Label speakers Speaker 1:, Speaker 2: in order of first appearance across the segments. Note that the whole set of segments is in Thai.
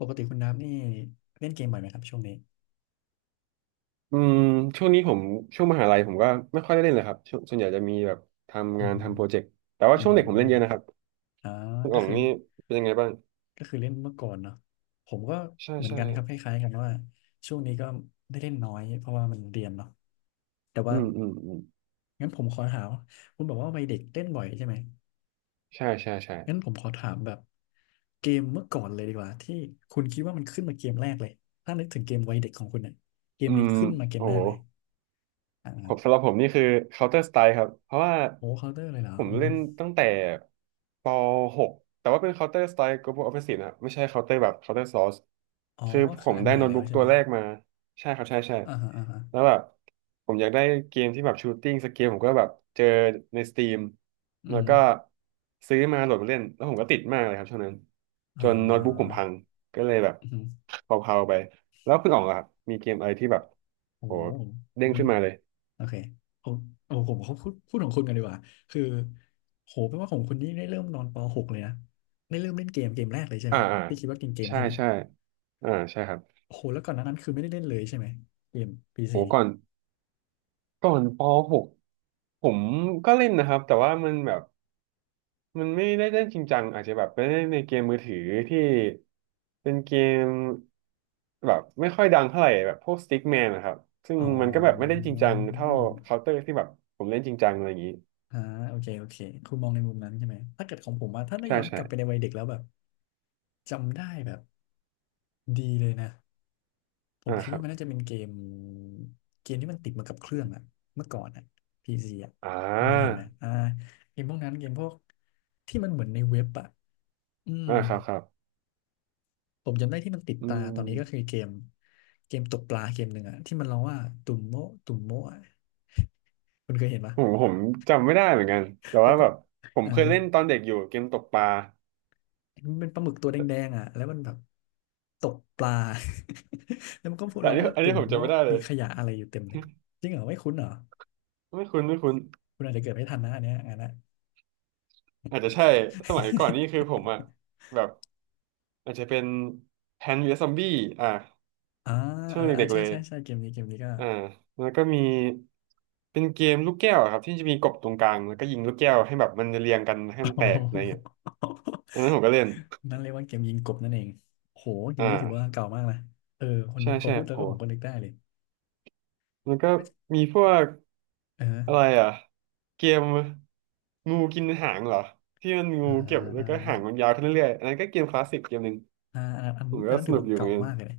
Speaker 1: ปกติคุณน้ำนี่เล่นเกมบ่อยไหมครับช่วงนี้
Speaker 2: อืมช่วงนี้ผมช่วงมหาลัยผมก็ไม่ค่อยได้เล่นเลยครับช่วงส่วนใหญ่จะมีแบบทำ
Speaker 1: อื
Speaker 2: งา
Speaker 1: อ
Speaker 2: น
Speaker 1: ฮึ
Speaker 2: ทำโปรเจกต์แต่ว่า
Speaker 1: อื
Speaker 2: ช่วงเด็กผมเล่นเย
Speaker 1: ม
Speaker 2: อะนะครับ
Speaker 1: อ่า
Speaker 2: คุณ
Speaker 1: ก็
Speaker 2: อ๋อง
Speaker 1: คือ
Speaker 2: นี่เป็นยังไงบ้าง
Speaker 1: เล่นเมื่อก่อนเนาะผมก็
Speaker 2: ใช่
Speaker 1: เหมือน
Speaker 2: ใช่
Speaker 1: กันครับคล้ายๆกันว่าช่วงนี้ก็ได้เล่นน้อยเพราะว่ามันเรียนเนาะแต่
Speaker 2: อื
Speaker 1: ว่า
Speaker 2: มอืมอืม
Speaker 1: งั้นผมขอถามคุณบอกว่าวัยเด็กเล่นบ่อยใช่ไหม
Speaker 2: ใช่ใช่ใช่
Speaker 1: งั้นผมขอถามแบบเกมเมื่อก่อนเลยดีกว่าที่คุณคิดว่ามันขึ้นมาเกมแรกเลยถ้านึกถึงเกมวัยเด็กของคุณเนี่ยเกม
Speaker 2: อื
Speaker 1: นี้
Speaker 2: ม
Speaker 1: ขึ้นมาเกม
Speaker 2: โห
Speaker 1: แรกเลย
Speaker 2: ผม
Speaker 1: อ่า
Speaker 2: สำหรับผมนี่คือ Counter Strike ครับเพราะว่า
Speaker 1: โอ้เคาน์เตอร์เลยเหรอ
Speaker 2: ผม
Speaker 1: อือ
Speaker 2: เล่
Speaker 1: ฮึ
Speaker 2: นตั้งแต่ป .6 แต่ว่าเป็น Counter Strike Global Offensive นะครับไม่ใช่ Counter แบบ Counter Source
Speaker 1: อ๋อ
Speaker 2: คือ
Speaker 1: ก็
Speaker 2: ผ
Speaker 1: คือ
Speaker 2: ม
Speaker 1: อัน
Speaker 2: ได้
Speaker 1: ใหม่
Speaker 2: โน้ต
Speaker 1: แล้ว
Speaker 2: บุ๊ก
Speaker 1: ใช่
Speaker 2: ตั
Speaker 1: ไห
Speaker 2: ว
Speaker 1: ม
Speaker 2: แรกมาใช่ครับใช่ใช่
Speaker 1: อ่าฮะอ่าฮะ
Speaker 2: แล้วแบบผมอยากได้เกมที่แบบ Shooting สเกลผมก็แบบเจอใน Steam
Speaker 1: อื
Speaker 2: แล้ว
Speaker 1: ม
Speaker 2: ก็ซื้อมาโหลดมาเล่นแล้วผมก็ติดมากเลยครับช่วงนั้นจ
Speaker 1: อ่
Speaker 2: นโน้ตบุ๊กผม
Speaker 1: า
Speaker 2: พังก็เลยแบบ
Speaker 1: อืม
Speaker 2: เผาๆไปแล้วคุณอ๋องล่ะครับมีเกมอะไรที่แบบ
Speaker 1: โอ้
Speaker 2: โหเด้ง
Speaker 1: อืม
Speaker 2: ขึ้นมาเลย
Speaker 1: โอเคผมโอ้ผมเขาพูดพูดของคุณกันดีกว่า คือโหแปลว่าของคุณนี่ได้เริ่มนอนปหกเลยนะได้เริ่มเล่นเกมแรกเลยใช่ไหม
Speaker 2: อ่าอ่า
Speaker 1: ที่คิดว่าเกม
Speaker 2: ใช่
Speaker 1: ใช่ไหม
Speaker 2: ใช่อ่าใช่ครับ
Speaker 1: โอหแล้วก่อนหน้านั้นคือไม่ได้เล่นเลยใช่ไหม เกมพี
Speaker 2: โห
Speaker 1: ซี
Speaker 2: ก่อนป .6 ผมก็เล่นนะครับแต่ว่ามันแบบมันไม่ได้เล่นจริงจังอาจจะแบบไปเล่นในเกมมือถือที่เป็นเกมแบบไม่ค่อยดังเท่าไหร่แบบพวกสติ๊กแมนนะครับซึ่ง
Speaker 1: อ๋อ
Speaker 2: มันก็แบบไม่ได้จริงจังเท่าเคาน์เตอร์ที่แบบผมเล่นจริงจังอะไรอย่างนี้
Speaker 1: อ่าโอเคโอเคคุณมองในมุมนั้นใช่ไหม ถ้าเกิดของผมว่าถ้าได้
Speaker 2: ใช่
Speaker 1: ย้อนก
Speaker 2: ใช่
Speaker 1: ลับไปในวัยเด็กแล้วแบบจำได้แบบดีเลยนะ ผม
Speaker 2: อ่า
Speaker 1: คิด
Speaker 2: ครั
Speaker 1: ว่า
Speaker 2: บ
Speaker 1: มันน่าจะเป็นเกมที่มันติดมากับเครื่องอะเมื่อก่อนอะพีซีอะ
Speaker 2: อ่
Speaker 1: มันเคยเห็น
Speaker 2: า
Speaker 1: ไหมเกมพวกนั้นเกมพวกที่มันเหมือนในเว็บอะอืม
Speaker 2: อ่าครับครับ
Speaker 1: ผมจำได้ที่มันติด
Speaker 2: อื
Speaker 1: ตาตอนนี้ก็คื
Speaker 2: ม
Speaker 1: อเกมตกปลาเกมหนึ่งอะที่มันร้องว่าตุ่มโมะตุ่มโมะอะคุณเคยเห็นปะ
Speaker 2: ผมจำไม่ได้เหมือนกันแต่
Speaker 1: เป็น
Speaker 2: ว่าแบ
Speaker 1: ปะ
Speaker 2: บผม
Speaker 1: อ่า
Speaker 2: เคยเล่นตอนเด็กอยู่เกมตกปลา
Speaker 1: มันเป็นปลาหมึกตัวแดงๆอะแล้วมันแบบตกปลา แล้วมันก็พูด
Speaker 2: แต่
Speaker 1: ร้
Speaker 2: อั
Speaker 1: อ
Speaker 2: น
Speaker 1: ง
Speaker 2: นี้
Speaker 1: ว่า
Speaker 2: อัน
Speaker 1: ตุ่
Speaker 2: นี้
Speaker 1: ม
Speaker 2: ผมจำไม่
Speaker 1: โมะ
Speaker 2: ได้เล
Speaker 1: มี
Speaker 2: ย
Speaker 1: ขยะอะไรอยู่เต็มเลยจริงเหรอไม่คุ้นเหรอ
Speaker 2: ไม่คุ้นไม่คุ้น
Speaker 1: คุณอาจจะเกิดไม่ทันนะอันเนี้ยอันนั้น
Speaker 2: อาจจะใช่สมัยก่อน นี่คือผมอะแบบอาจจะเป็นแพนวีซอมบี้อ่ะ
Speaker 1: อ่า
Speaker 2: ช่
Speaker 1: เอ
Speaker 2: วง
Speaker 1: อ
Speaker 2: เด็กๆ
Speaker 1: ใช่
Speaker 2: เลย
Speaker 1: ใช่ใช่เกมนี้เกมนี้ก็
Speaker 2: อ่า แล้วก็มีเป็นเกมลูกแก้วอะครับที่จะมีกบตรงกลางแล้วก็ยิงลูกแก้วให้แบบมันเรียงกันให้มัน
Speaker 1: โอ้
Speaker 2: แต
Speaker 1: โห
Speaker 2: กอะไรเงี้ยอันนั้นผมก็เล่น
Speaker 1: นั่นเรียกว่าเกมยิงกบนั่นเองโหเกมนี้ถือว่า
Speaker 2: อ่า
Speaker 1: เก่ามากนะเออคน
Speaker 2: ใช่
Speaker 1: นึกพอ
Speaker 2: ใช่
Speaker 1: พูดแล้ว
Speaker 2: โห
Speaker 1: ก็ผมก็นึกได้เลย
Speaker 2: มันก็มีพวก
Speaker 1: เอ
Speaker 2: อะไร
Speaker 1: อ
Speaker 2: อ่ะเกมงูกินหางเหรอที่มันงู
Speaker 1: อ่า
Speaker 2: เก็บแล้ว
Speaker 1: อ่า
Speaker 2: ก็หางมันยาวขึ้นเรื่อยๆอันนั้นก็เกมคลาสสิกเกมหนึ่งผม
Speaker 1: อั
Speaker 2: ก็
Speaker 1: นนั้น
Speaker 2: ส
Speaker 1: ถือ
Speaker 2: นุก
Speaker 1: ว่า
Speaker 2: อยู่เหมือ
Speaker 1: เก่า
Speaker 2: นกัน
Speaker 1: มากเลยนะ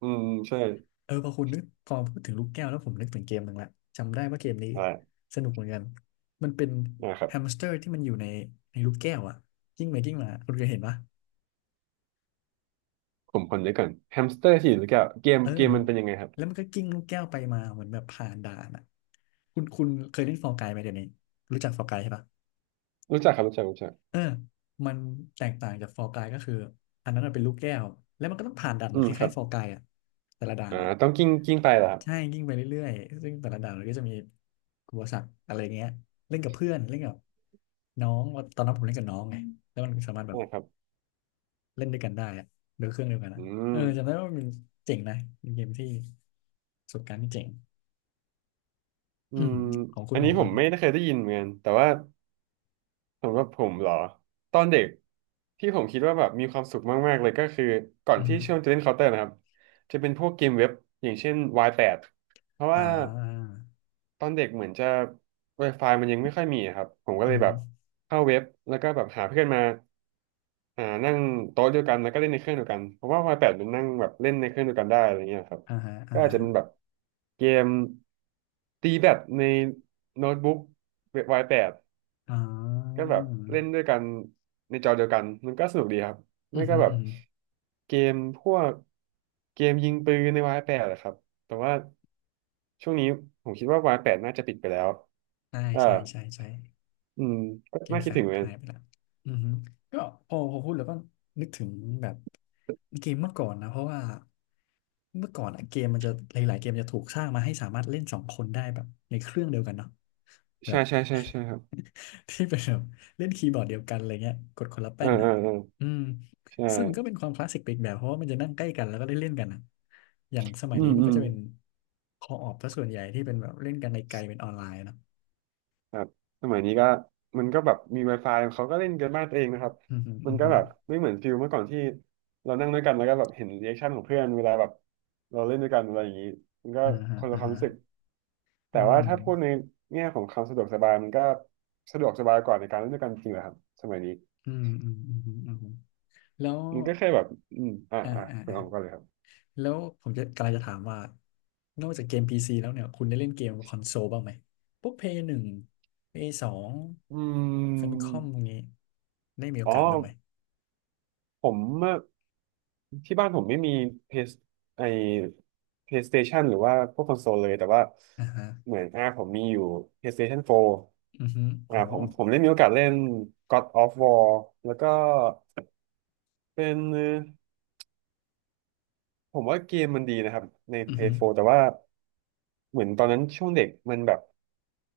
Speaker 2: อืมใช่
Speaker 1: เออพอคุณนึกพอพูดถึงลูกแก้วแล้วผมนึกถึงเกมหนึ่งละจำได้ว่าเกมนี้
Speaker 2: อด้
Speaker 1: สนุกเหมือนกันมันเป็น
Speaker 2: นะครับ
Speaker 1: แฮมสเตอร์ที่มันอยู่ในลูกแก้วอะกิ้งไปกิ้งมาคุณเคยเห็นปะ
Speaker 2: ผมคนเดียวก่อนแฮมสเตอร์ที่อยู่ลูแก้วเกม
Speaker 1: เออ
Speaker 2: เกมมันเป็นยังไงครับ
Speaker 1: แล้วมันก็กิ้งลูกแก้วไปมาเหมือนแบบผ่านด่านอ่ะคุณเคยเล่นฟอร์กายไหมเดี๋ยวนี้รู้จักฟอร์กายใช่ปะ
Speaker 2: รู้จักครับรู้จักรู้จัก
Speaker 1: เออมันแตกต่างจากฟอร์กายก็คืออันนั้นมันเป็นลูกแก้ว แล้วมันก็ต้องผ่านด่านเห
Speaker 2: อื
Speaker 1: มือน
Speaker 2: ม
Speaker 1: ค
Speaker 2: ครั
Speaker 1: ล้าย
Speaker 2: บ
Speaker 1: ๆฟอร์กายอ่ะแต่ละด่าน
Speaker 2: อ่า
Speaker 1: อ่ะ
Speaker 2: ต้องกิ้งไปเหรอครับ
Speaker 1: ใช่ยิ่งไปเรื่อยๆซึ่งแต่ละด่านมันก็จะมีอุปสรรคอะไรเงี้ยเล่นกับเพื่อนเล่นกับน้องว่าตอนนั้นผมเล่นกับน้องไงแล้วมันสามารถแบบ
Speaker 2: นะครับ
Speaker 1: เล่นด้วยกันได้อะโดยเครื่องเดียวกัน
Speaker 2: อื
Speaker 1: นะเอ
Speaker 2: ม
Speaker 1: อจำได้ว่ามันเจ๋งนะเป็นเกมที่ประสบการณ์ที่เจ๋ง
Speaker 2: อื
Speaker 1: อืม
Speaker 2: ม
Speaker 1: ของคุ
Speaker 2: อั
Speaker 1: ณ
Speaker 2: นนี้ผมไม่ได้เคยได้ยินเหมือนกันแต่ว่า สำหรับผมเหรอตอนเด็กที่ผมคิดว่าแบบมีความสุขมากๆเลยก็คือก่อน
Speaker 1: อือห
Speaker 2: ที่ช่วง
Speaker 1: อ
Speaker 2: จะเล่นเคาน์เตอร์นะครับจะเป็นพวกเกมเว็บอย่างเช่นวายแปดเพราะ
Speaker 1: ่
Speaker 2: ว่า
Speaker 1: า
Speaker 2: ตอนเด็กเหมือนจะ Wi-Fi มันยังไม่ค่อยมีอะครับผมก็เล
Speaker 1: อือ
Speaker 2: ยแบ
Speaker 1: ฮึ
Speaker 2: บ
Speaker 1: อ
Speaker 2: เข้าเว็บแล้วก็แบบหาเพื่อนมาอ่านั่งโต๊ะเดียวกันแล้วก็เล่นในเครื่องเดียวกันเพราะว่าวายแปดมันนั่งแบบเล่นในเครื่องเดียวกันได้อะไรเงี้ยครับ
Speaker 1: ่าฮะอ่า
Speaker 2: ก็อาจ
Speaker 1: ฮะ
Speaker 2: จะเป็นแบบเกมตีแบดในโน้ตบุ๊กวายแปด
Speaker 1: อ่
Speaker 2: ก็
Speaker 1: า
Speaker 2: แบบเล่นด้วยกันในจอเดียวกันมันก็สนุกดีครับ
Speaker 1: อื
Speaker 2: ไม่
Speaker 1: อ
Speaker 2: ก็
Speaker 1: ฮึ
Speaker 2: แบ
Speaker 1: อื
Speaker 2: บ
Speaker 1: อฮึ
Speaker 2: เกมพวกเกมยิงปืนในวายแปดอะครับ แต่ว่าช่วงนี้ผมคิดว่าวายแปดน่าจะปิดไปแล้ว
Speaker 1: ใช่
Speaker 2: เออ
Speaker 1: ใช่ใช่ใช่
Speaker 2: อืม ก็
Speaker 1: เกม
Speaker 2: น่าคิ
Speaker 1: แฟ
Speaker 2: ด
Speaker 1: ล
Speaker 2: ถึ
Speaker 1: ช
Speaker 2: งเหมือนกัน
Speaker 1: หายไปละอือฮึก็พอพูดแล้วก็นึกถึงแบบเกมเมื่อก่อนนะเพราะว่าเมื่อก่อนอะเกมมันจะหลายๆเกมจะถูกสร้างมาให้สามารถเล่นสองคนได้แบบในเครื่องเดียวกันเนาะแบ
Speaker 2: ใช่
Speaker 1: บ
Speaker 2: ใช่ใช่ใช่ครับ
Speaker 1: ที่เป็นแบบเล่นคีย์บอร์ดเดียวกันอะไรเงี้ยกดคนละ
Speaker 2: เอ
Speaker 1: แป้
Speaker 2: อ
Speaker 1: น
Speaker 2: เอ
Speaker 1: อ่ะ
Speaker 2: อเออ
Speaker 1: อืม
Speaker 2: ใช่
Speaker 1: ซึ่งมันก็เป็นความคลาสสิกไปอีกแบบเพราะว่ามันจะนั่งใกล้กันแล้วก็ได้เล่นกันอะอย่างสมัย
Speaker 2: อื
Speaker 1: นี้
Speaker 2: ม
Speaker 1: มัน
Speaker 2: อื
Speaker 1: ก็
Speaker 2: ม
Speaker 1: จะเป็นคอออฟซะส่วนใหญ่ที่เป็นแบบเล่นกันในไกลเป็นออนไลน์เนาะ
Speaker 2: ครับสมัยนี้ก็มันก็แบบมี Wi-Fi เขาก็เล่นกันบ้านตัวเองนะครับ
Speaker 1: อืมฮึ
Speaker 2: มั
Speaker 1: อื
Speaker 2: น
Speaker 1: ม
Speaker 2: ก็
Speaker 1: ฮึ
Speaker 2: แบบไม่เหมือนฟิลเมื่อก่อนที่เรานั่งด้วยกันแล้วก็แบบเห็นรีแอคชั่นของเพื่อนเวลาแบบเราเล่นด้วยกันอะไรอย่างนี้มันก็
Speaker 1: อ่าฮะ
Speaker 2: คนละ
Speaker 1: อ่า
Speaker 2: ความ
Speaker 1: ฮะ
Speaker 2: รู้สึก
Speaker 1: อื
Speaker 2: แต่ว่า
Speaker 1: ม
Speaker 2: ถ้าพูดในแง่ของความสะดวกสบายมันก็สะดวกสบายกว่าในการเล่นด้วยกันจริงเหรอครับสมัยนี้
Speaker 1: อืมแล้ว
Speaker 2: มันก็แค่แบบอืมอ่ะ
Speaker 1: อ่า
Speaker 2: อ่ะ
Speaker 1: อ่า
Speaker 2: คุณ
Speaker 1: อ่า
Speaker 2: ออมก็เลยครับ
Speaker 1: แล้วผมกำลังจะถามว่า นอกจากเกม PC แล้วเนี่ย คุณได้เล่นเกมคอนโซลบ้างไหมพวกเพยหนึ่งเพย์สอง
Speaker 2: อื
Speaker 1: ฟมิคอมพวก
Speaker 2: ม
Speaker 1: นี้ ได้มีโอ
Speaker 2: อ๋อ
Speaker 1: กาสบ้างไหม
Speaker 2: ผมเมื่อที่บ้านผมไม่มีเพสไอ PlayStation หรือว่าพวกคอนโซลเลยแต่ว่า
Speaker 1: อ่าฮะ
Speaker 2: เหมือนอ่าผมมีอยู่ PlayStation 4
Speaker 1: อือฮึโห
Speaker 2: อ่าผมได้มีโอกาสเล่น God of War แล้วก็เป็นผมว่าเกมมันดีนะครับใน
Speaker 1: อือฮึ
Speaker 2: Play 4แต่ว่าเหมือนตอนนั้นช่วงเด็กมันแบบ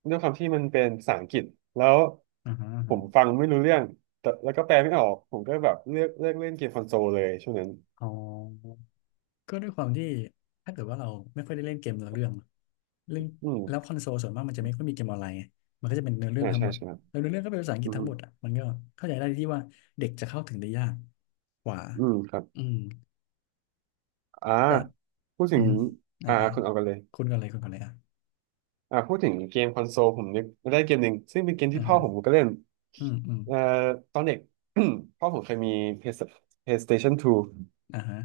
Speaker 2: ด้วยความที่มันเป็นภาษาอังกฤษแล้ว
Speaker 1: อ่าฮะอ่า
Speaker 2: ผ
Speaker 1: ฮะ
Speaker 2: มฟังไม่รู้เรื่องแต่แล้วก็แปลไม่ออกผมก็แบบเลือกเล่นเกมคอนโซลเลยช่วงนั้น
Speaker 1: อ๋อ ก็ด้วยความที่ถ้าเกิดว่าเราไม่ค่อยได้เล่นเกมเนื้อเรื่องเล่น
Speaker 2: อื
Speaker 1: แล้วค
Speaker 2: ม
Speaker 1: อนโซลส่วนมากมันจะไม่ค่อยมีเกมออนไลน์ไงมันก็จะเป็นเนื้อเรื่อ
Speaker 2: อ่า
Speaker 1: งทั้งห
Speaker 2: ใช่
Speaker 1: มด
Speaker 2: ใช่ครับ
Speaker 1: แล้วเนื้อเรื่องก็เป็นภาษาอังก
Speaker 2: อื
Speaker 1: ฤษ
Speaker 2: ม
Speaker 1: ทั้งหมดอ่ะมันก็เข้าใจได้ที่ว่าเด็กจะเข้าถึงได้ยากกว่า
Speaker 2: อืมครับ
Speaker 1: อืม
Speaker 2: อ่า
Speaker 1: แต่
Speaker 2: พูด
Speaker 1: อื
Speaker 2: ถึ
Speaker 1: อ
Speaker 2: ง
Speaker 1: ฮึอ่า
Speaker 2: อ่า
Speaker 1: อ่า
Speaker 2: คุณเอากันเลย
Speaker 1: คุณก่อนเลยอ่ะ
Speaker 2: อ่าพูดถึงเกมคอนโซลผมนึกได้เกมหนึ่งซึ่งเป็นเกม
Speaker 1: อ่า
Speaker 2: ที่พ่อ
Speaker 1: ฮะ
Speaker 2: ผมก็เล่น
Speaker 1: อืมอืม
Speaker 2: เอ่อตอนเด็ก พ่อผมเคยมี PS- PlayStation 2
Speaker 1: อ่าฮะ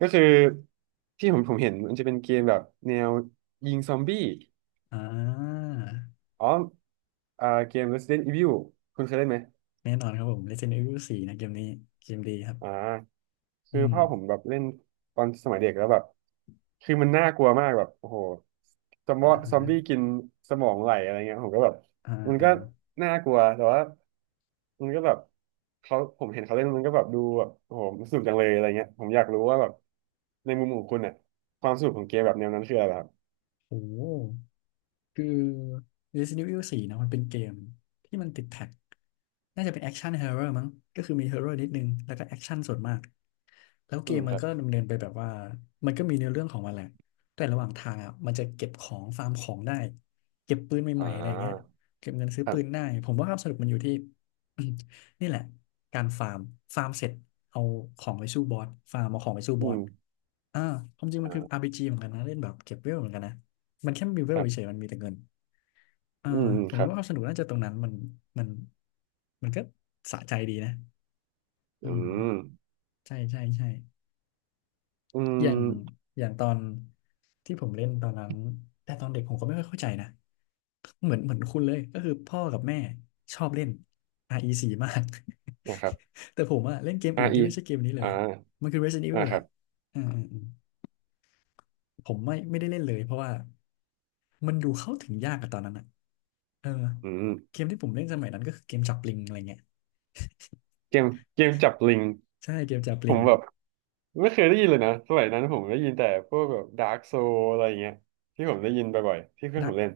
Speaker 2: ก็คือที่ผมเห็นมันจะเป็นเกมแบบแนวยิงซอมบี้
Speaker 1: อ่า
Speaker 2: อ๋ออ่าเกม Resident Evil คุณเคยเล่นไหม
Speaker 1: แน่นอนครับผม Resident Evil สี่นะเกมนี้เกมดีครับ
Speaker 2: อ่า
Speaker 1: อื
Speaker 2: คือ
Speaker 1: ม
Speaker 2: พ่อผมแบบเล่นตอนสมัยเด็กแล้วแบบคือมันน่ากลัวมากแบบโอ้โห
Speaker 1: อ่าฮะ
Speaker 2: ซอมบี้กินสมองไหลอะไรเงี้ยผมก็แบบ
Speaker 1: อ่า
Speaker 2: มัน
Speaker 1: อ่า
Speaker 2: ก็น่ากลัวแต่ว่ามันก็แบบเขาผมเห็นเขาเล่นมันก็แบบดูแบบโอ้โหมันสนุกจังเลยอะไรเงี้ยผมอยากรู้ว่าแบบในมุมของคุณเนี่ยความสนุกของเกมแบบแนวนั้นคืออะไรครับ
Speaker 1: โอ้ คือ Resident Evil 4เนอะมันเป็นเกมที่มันติดแท็กน่าจะเป็นแอคชั่นฮ ร์เรมั้ง.ก็คือมีฮอร์เรนิดนึงแล้วก็แอคชั่นส่วนมากแล้วเก
Speaker 2: อืม
Speaker 1: มมั
Speaker 2: ค
Speaker 1: น
Speaker 2: รับ
Speaker 1: ก็ดำเนินไปแบบว่ามันก็มีเนื้อเรื่องของมันแหละแต่ระหว่างทางอ่ะมันจะเก็บของฟาร์มของได้เก็บปืน
Speaker 2: อ่
Speaker 1: ใหม่ๆอะไรอย่างเงี้ย
Speaker 2: า
Speaker 1: เก็บเงินซื้อ
Speaker 2: ครั
Speaker 1: ปืนได้
Speaker 2: บ
Speaker 1: ผมว่าความสนุกมันอยู่ที่ นี่แหละการฟาร์มฟาร์มเสร็จเอาของไปสู้บอสฟาร์มเอาของไปสู้
Speaker 2: อื
Speaker 1: บอส
Speaker 2: ม
Speaker 1: อ่าความจริงมั
Speaker 2: อ่
Speaker 1: นคืออา
Speaker 2: า
Speaker 1: ร์พีจีเหมือนกันนะเล่นแบบเก็บเวลเหมือนกันนะ มันแค่มีเว
Speaker 2: ค
Speaker 1: ล
Speaker 2: รั
Speaker 1: เฉ
Speaker 2: บ
Speaker 1: ยๆมันมีแต่เงินอ่า
Speaker 2: อืมอืม
Speaker 1: ผม
Speaker 2: ครับ
Speaker 1: ว่าความสนุกน่าจะตรงนั้นมันมันก็สะใจดีนะอื
Speaker 2: อื
Speaker 1: ม
Speaker 2: ม
Speaker 1: ใช่ใช่ใช่
Speaker 2: อื
Speaker 1: อ
Speaker 2: ม
Speaker 1: ย่างอย่างตอนที่ผมเล่นตอนนั้นแต่ตอนเด็กผมก็ไม่ค่อยเข้าใจนะเหมือนคุณเลยก็คือพ่อกับแม่ชอบเล่น RE4 มาก
Speaker 2: นะครับ
Speaker 1: แต่ผมอะเล่นเกมอื่น
Speaker 2: R
Speaker 1: ที่
Speaker 2: E
Speaker 1: ไม่ใช่เกมนี้เล
Speaker 2: ออ่
Speaker 1: ย
Speaker 2: า
Speaker 1: มันคือ Resident
Speaker 2: อ่า
Speaker 1: Evil
Speaker 2: ค
Speaker 1: แห
Speaker 2: รั
Speaker 1: ละ
Speaker 2: บ
Speaker 1: อืมอืมอืม ผมไม่ได้เล่นเลยเพราะว่ามันดูเข้าถึงยากอะตอนนั้นอะเออ
Speaker 2: อื
Speaker 1: เก
Speaker 2: ม
Speaker 1: มที่ผมเล่นสมัยนั้นก็คือเกมจับปลิงอะไรเงี้ย
Speaker 2: เกมเกมจับลิง
Speaker 1: ใช่เกมจับป
Speaker 2: ผ
Speaker 1: ลิง
Speaker 2: มแบบไม่เคยได้ยินเลยนะสมัยนั้นผมได้ยินแต่พวกแบบดาร์กโซอะไรอย่างเงี้ยที่ผมได้ยินบ่อยๆที่เพื่อ
Speaker 1: ดั
Speaker 2: นผ
Speaker 1: ก
Speaker 2: มเล่น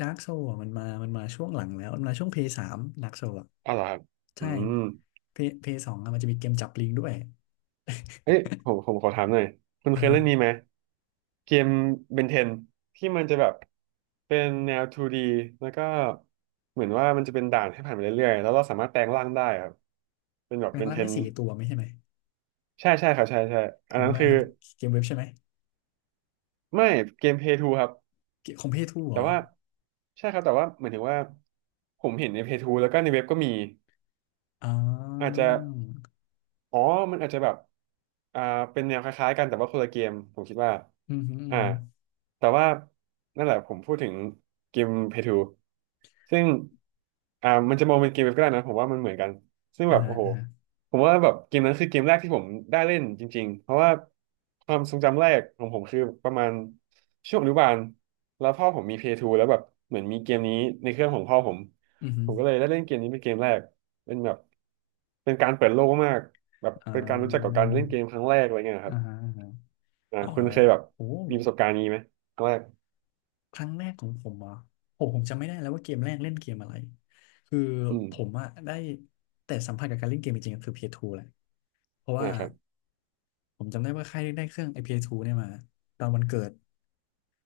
Speaker 1: ดักโซะมันมาช่วงหลังแล้วมันมาช่วงเพย์สามดักโซะ
Speaker 2: อ๋อเหรอครับอื
Speaker 1: ใช่
Speaker 2: ม
Speaker 1: เพย์สองมันจะมีเกมจับปลิงด้วย
Speaker 2: เอ้ยผมขอถามหน่อยคุณ
Speaker 1: อ่า
Speaker 2: เคย
Speaker 1: ฮะ
Speaker 2: เล่นนี้ไหมเกมเบนเทนที่มันจะแบบเป็นแนว 2D แล้วก็เหมือนว่ามันจะเป็นด่านให้ผ่านไปเรื่อยๆแล้วเราสามารถแปลงร่างได้ครับเป็นแบบ
Speaker 1: แร
Speaker 2: เบ
Speaker 1: ง
Speaker 2: น
Speaker 1: ล่า
Speaker 2: เท
Speaker 1: งได้
Speaker 2: น
Speaker 1: สี่ตัวไม่ใช่ไหม
Speaker 2: ใช่ใช่ครับใช่ใช่อันนั้
Speaker 1: จำ
Speaker 2: น
Speaker 1: ได้
Speaker 2: คือ
Speaker 1: ครับเกมเว็บใช่ไหม
Speaker 2: ไม่เกมเพย์ทูครับ
Speaker 1: เกมของเพย์ทูเหร
Speaker 2: แต่
Speaker 1: อ
Speaker 2: ว่าใช่ครับแต่ว่าเหมือนถึงว่าผมเห็นในเพจทูแล้วก็ในเว็บก็มี
Speaker 1: อ๋อ
Speaker 2: อาจจะ อ๋อมันอาจจะแบบอ่าเป็นแนวคล้ายๆกันแต่ว่าคนละเกมผมคิดว่า
Speaker 1: อือฮึอือ
Speaker 2: อ่า
Speaker 1: ฮึ
Speaker 2: แต่ว่านั่นแหละผมพูดถึงเกมเพทูซึ่งมันจะมองเป็นเกมเว็บก็ได้นะผมว่ามันเหมือนกันซึ่ง
Speaker 1: อ่า
Speaker 2: แบบ
Speaker 1: ฮะ
Speaker 2: โอ้โห
Speaker 1: อ่าฮะ
Speaker 2: ผมว่าแบบเกมนั้นคือเกมแรกที่ผมได้เล่นจริงๆเพราะว่าความทรงจำแรกของผมคือประมาณช่วงอนุบาลแล้วพ่อผมมีเพย์ทูแล้วแบบเหมือนมีเกมนี้ในเครื่องของพ่อผม
Speaker 1: อือฮึ
Speaker 2: ผมก็เลยได้เล่นเกมนี้เป็นเกมแรก เป็นแบบเป็นการเปิดโลกมาก แบบ
Speaker 1: อ่
Speaker 2: เป็นการรู้จักกับ
Speaker 1: า
Speaker 2: การเล่นเกมครั้งแรกอะไรเงี้ยค
Speaker 1: อ่า
Speaker 2: รับ
Speaker 1: ฮะ อ๋อ
Speaker 2: คุณเคยแบบ
Speaker 1: โอ้
Speaker 2: มีประสบการณ์นี้ไหมครั้งแรก
Speaker 1: ครั้งแรกของผมเหรอ่ะโอ้ผมจำไม่ได้แล้วว่าเกมแรกเล่นเกมอะไร คือ
Speaker 2: อืม
Speaker 1: ผมอะได้แต่สัมผัสกับการเล่นเกมจริงๆก็คือ p ทูแหละเพราะ
Speaker 2: อ่า
Speaker 1: ว่า
Speaker 2: ครับ
Speaker 1: ผมจำได้ว่าค่ายได้เครื่องไอ s 2เอสทูเนี่ยมาตอนวันเกิด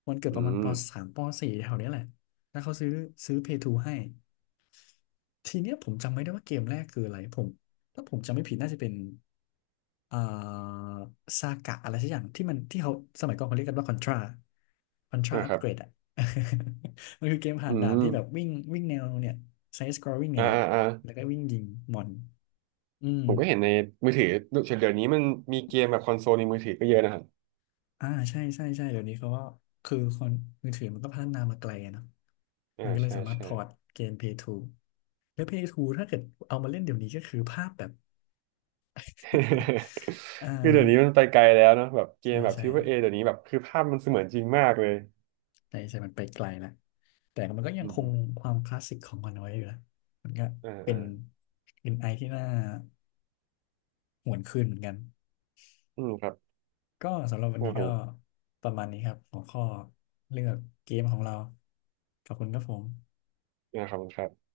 Speaker 1: วันเกิด
Speaker 2: อื
Speaker 1: ประมาณป
Speaker 2: ม
Speaker 1: สามปสี่แถวเนี้ยแหละแล้วเขาซื้อพีเพ์ s ูให้ ทีเนี้ยผมจำไม่ได้ว่าเกมแรกคืออะไรผมถ้าผมจำไม่ผิดน่าจะเป็นอ่าซากะอะไรสักอย่างที่มันที่เขาสมัยก่อนเขาเรียกกันว่าคอนทราคอนทรา
Speaker 2: อ่า
Speaker 1: อั
Speaker 2: ค
Speaker 1: ป
Speaker 2: รั
Speaker 1: เก
Speaker 2: บ
Speaker 1: รดอ่ะ มันคือเกม
Speaker 2: อื
Speaker 1: ผ่านด่าน
Speaker 2: ม
Speaker 1: ที่แบบวิ่งวิ่งแนวเนี่ยไซส์สครอลลิ่งเนี่
Speaker 2: อ่า
Speaker 1: ยแหละ
Speaker 2: อ่าอ่า
Speaker 1: แล้วก็วิ่งยิงมอนอืม
Speaker 2: ผมก็เห็นในมือถือเดี๋ยวนี้มันมีเกมแบบคอนโซลในมือถือก็เยอะนะครับ
Speaker 1: อ่าใช่ใช่ใช่เดี๋ยวนี้เขาก็คือคนมือถือมันก็พัฒนามาไกลอะเนาะ
Speaker 2: อ่า
Speaker 1: มันก็เลย
Speaker 2: ใช่
Speaker 1: สามารถพ
Speaker 2: ใช่
Speaker 1: อร์ตเกมพ l a y แล้วพ l a y ถ้าเกิดเอามาเล่นเดี๋ยวนี้ก็คือภาพแบบ อ่า
Speaker 2: คือเดี๋ยวนี้มันไปไกลแล้วเนอะแบบเก
Speaker 1: ใช่
Speaker 2: มแบบท
Speaker 1: ใช่
Speaker 2: ริปเปิ้ลเอเดี๋ยวนี้แบบคือภาพมันเสมือนจริงมากเลย
Speaker 1: ใช่ มันไปไกลแล้วแต่มันก็ยัง
Speaker 2: อืม
Speaker 1: ค
Speaker 2: อ
Speaker 1: ง
Speaker 2: ม
Speaker 1: ความคลาสสิกของมันไว้อยู่นะมันก็
Speaker 2: อ่า
Speaker 1: เป็
Speaker 2: อ่า
Speaker 1: นเป็นไอที่น่าหวนคืนเหมือนกัน
Speaker 2: อืมครับ
Speaker 1: ก็สำหรับวัน
Speaker 2: อ่า
Speaker 1: นี้
Speaker 2: ผ
Speaker 1: ก็
Speaker 2: ม
Speaker 1: ประมาณนี้ครับหัวข้อเลือกเกมของเราขอบคุณครับผม
Speaker 2: อ่าขอบคุณครับ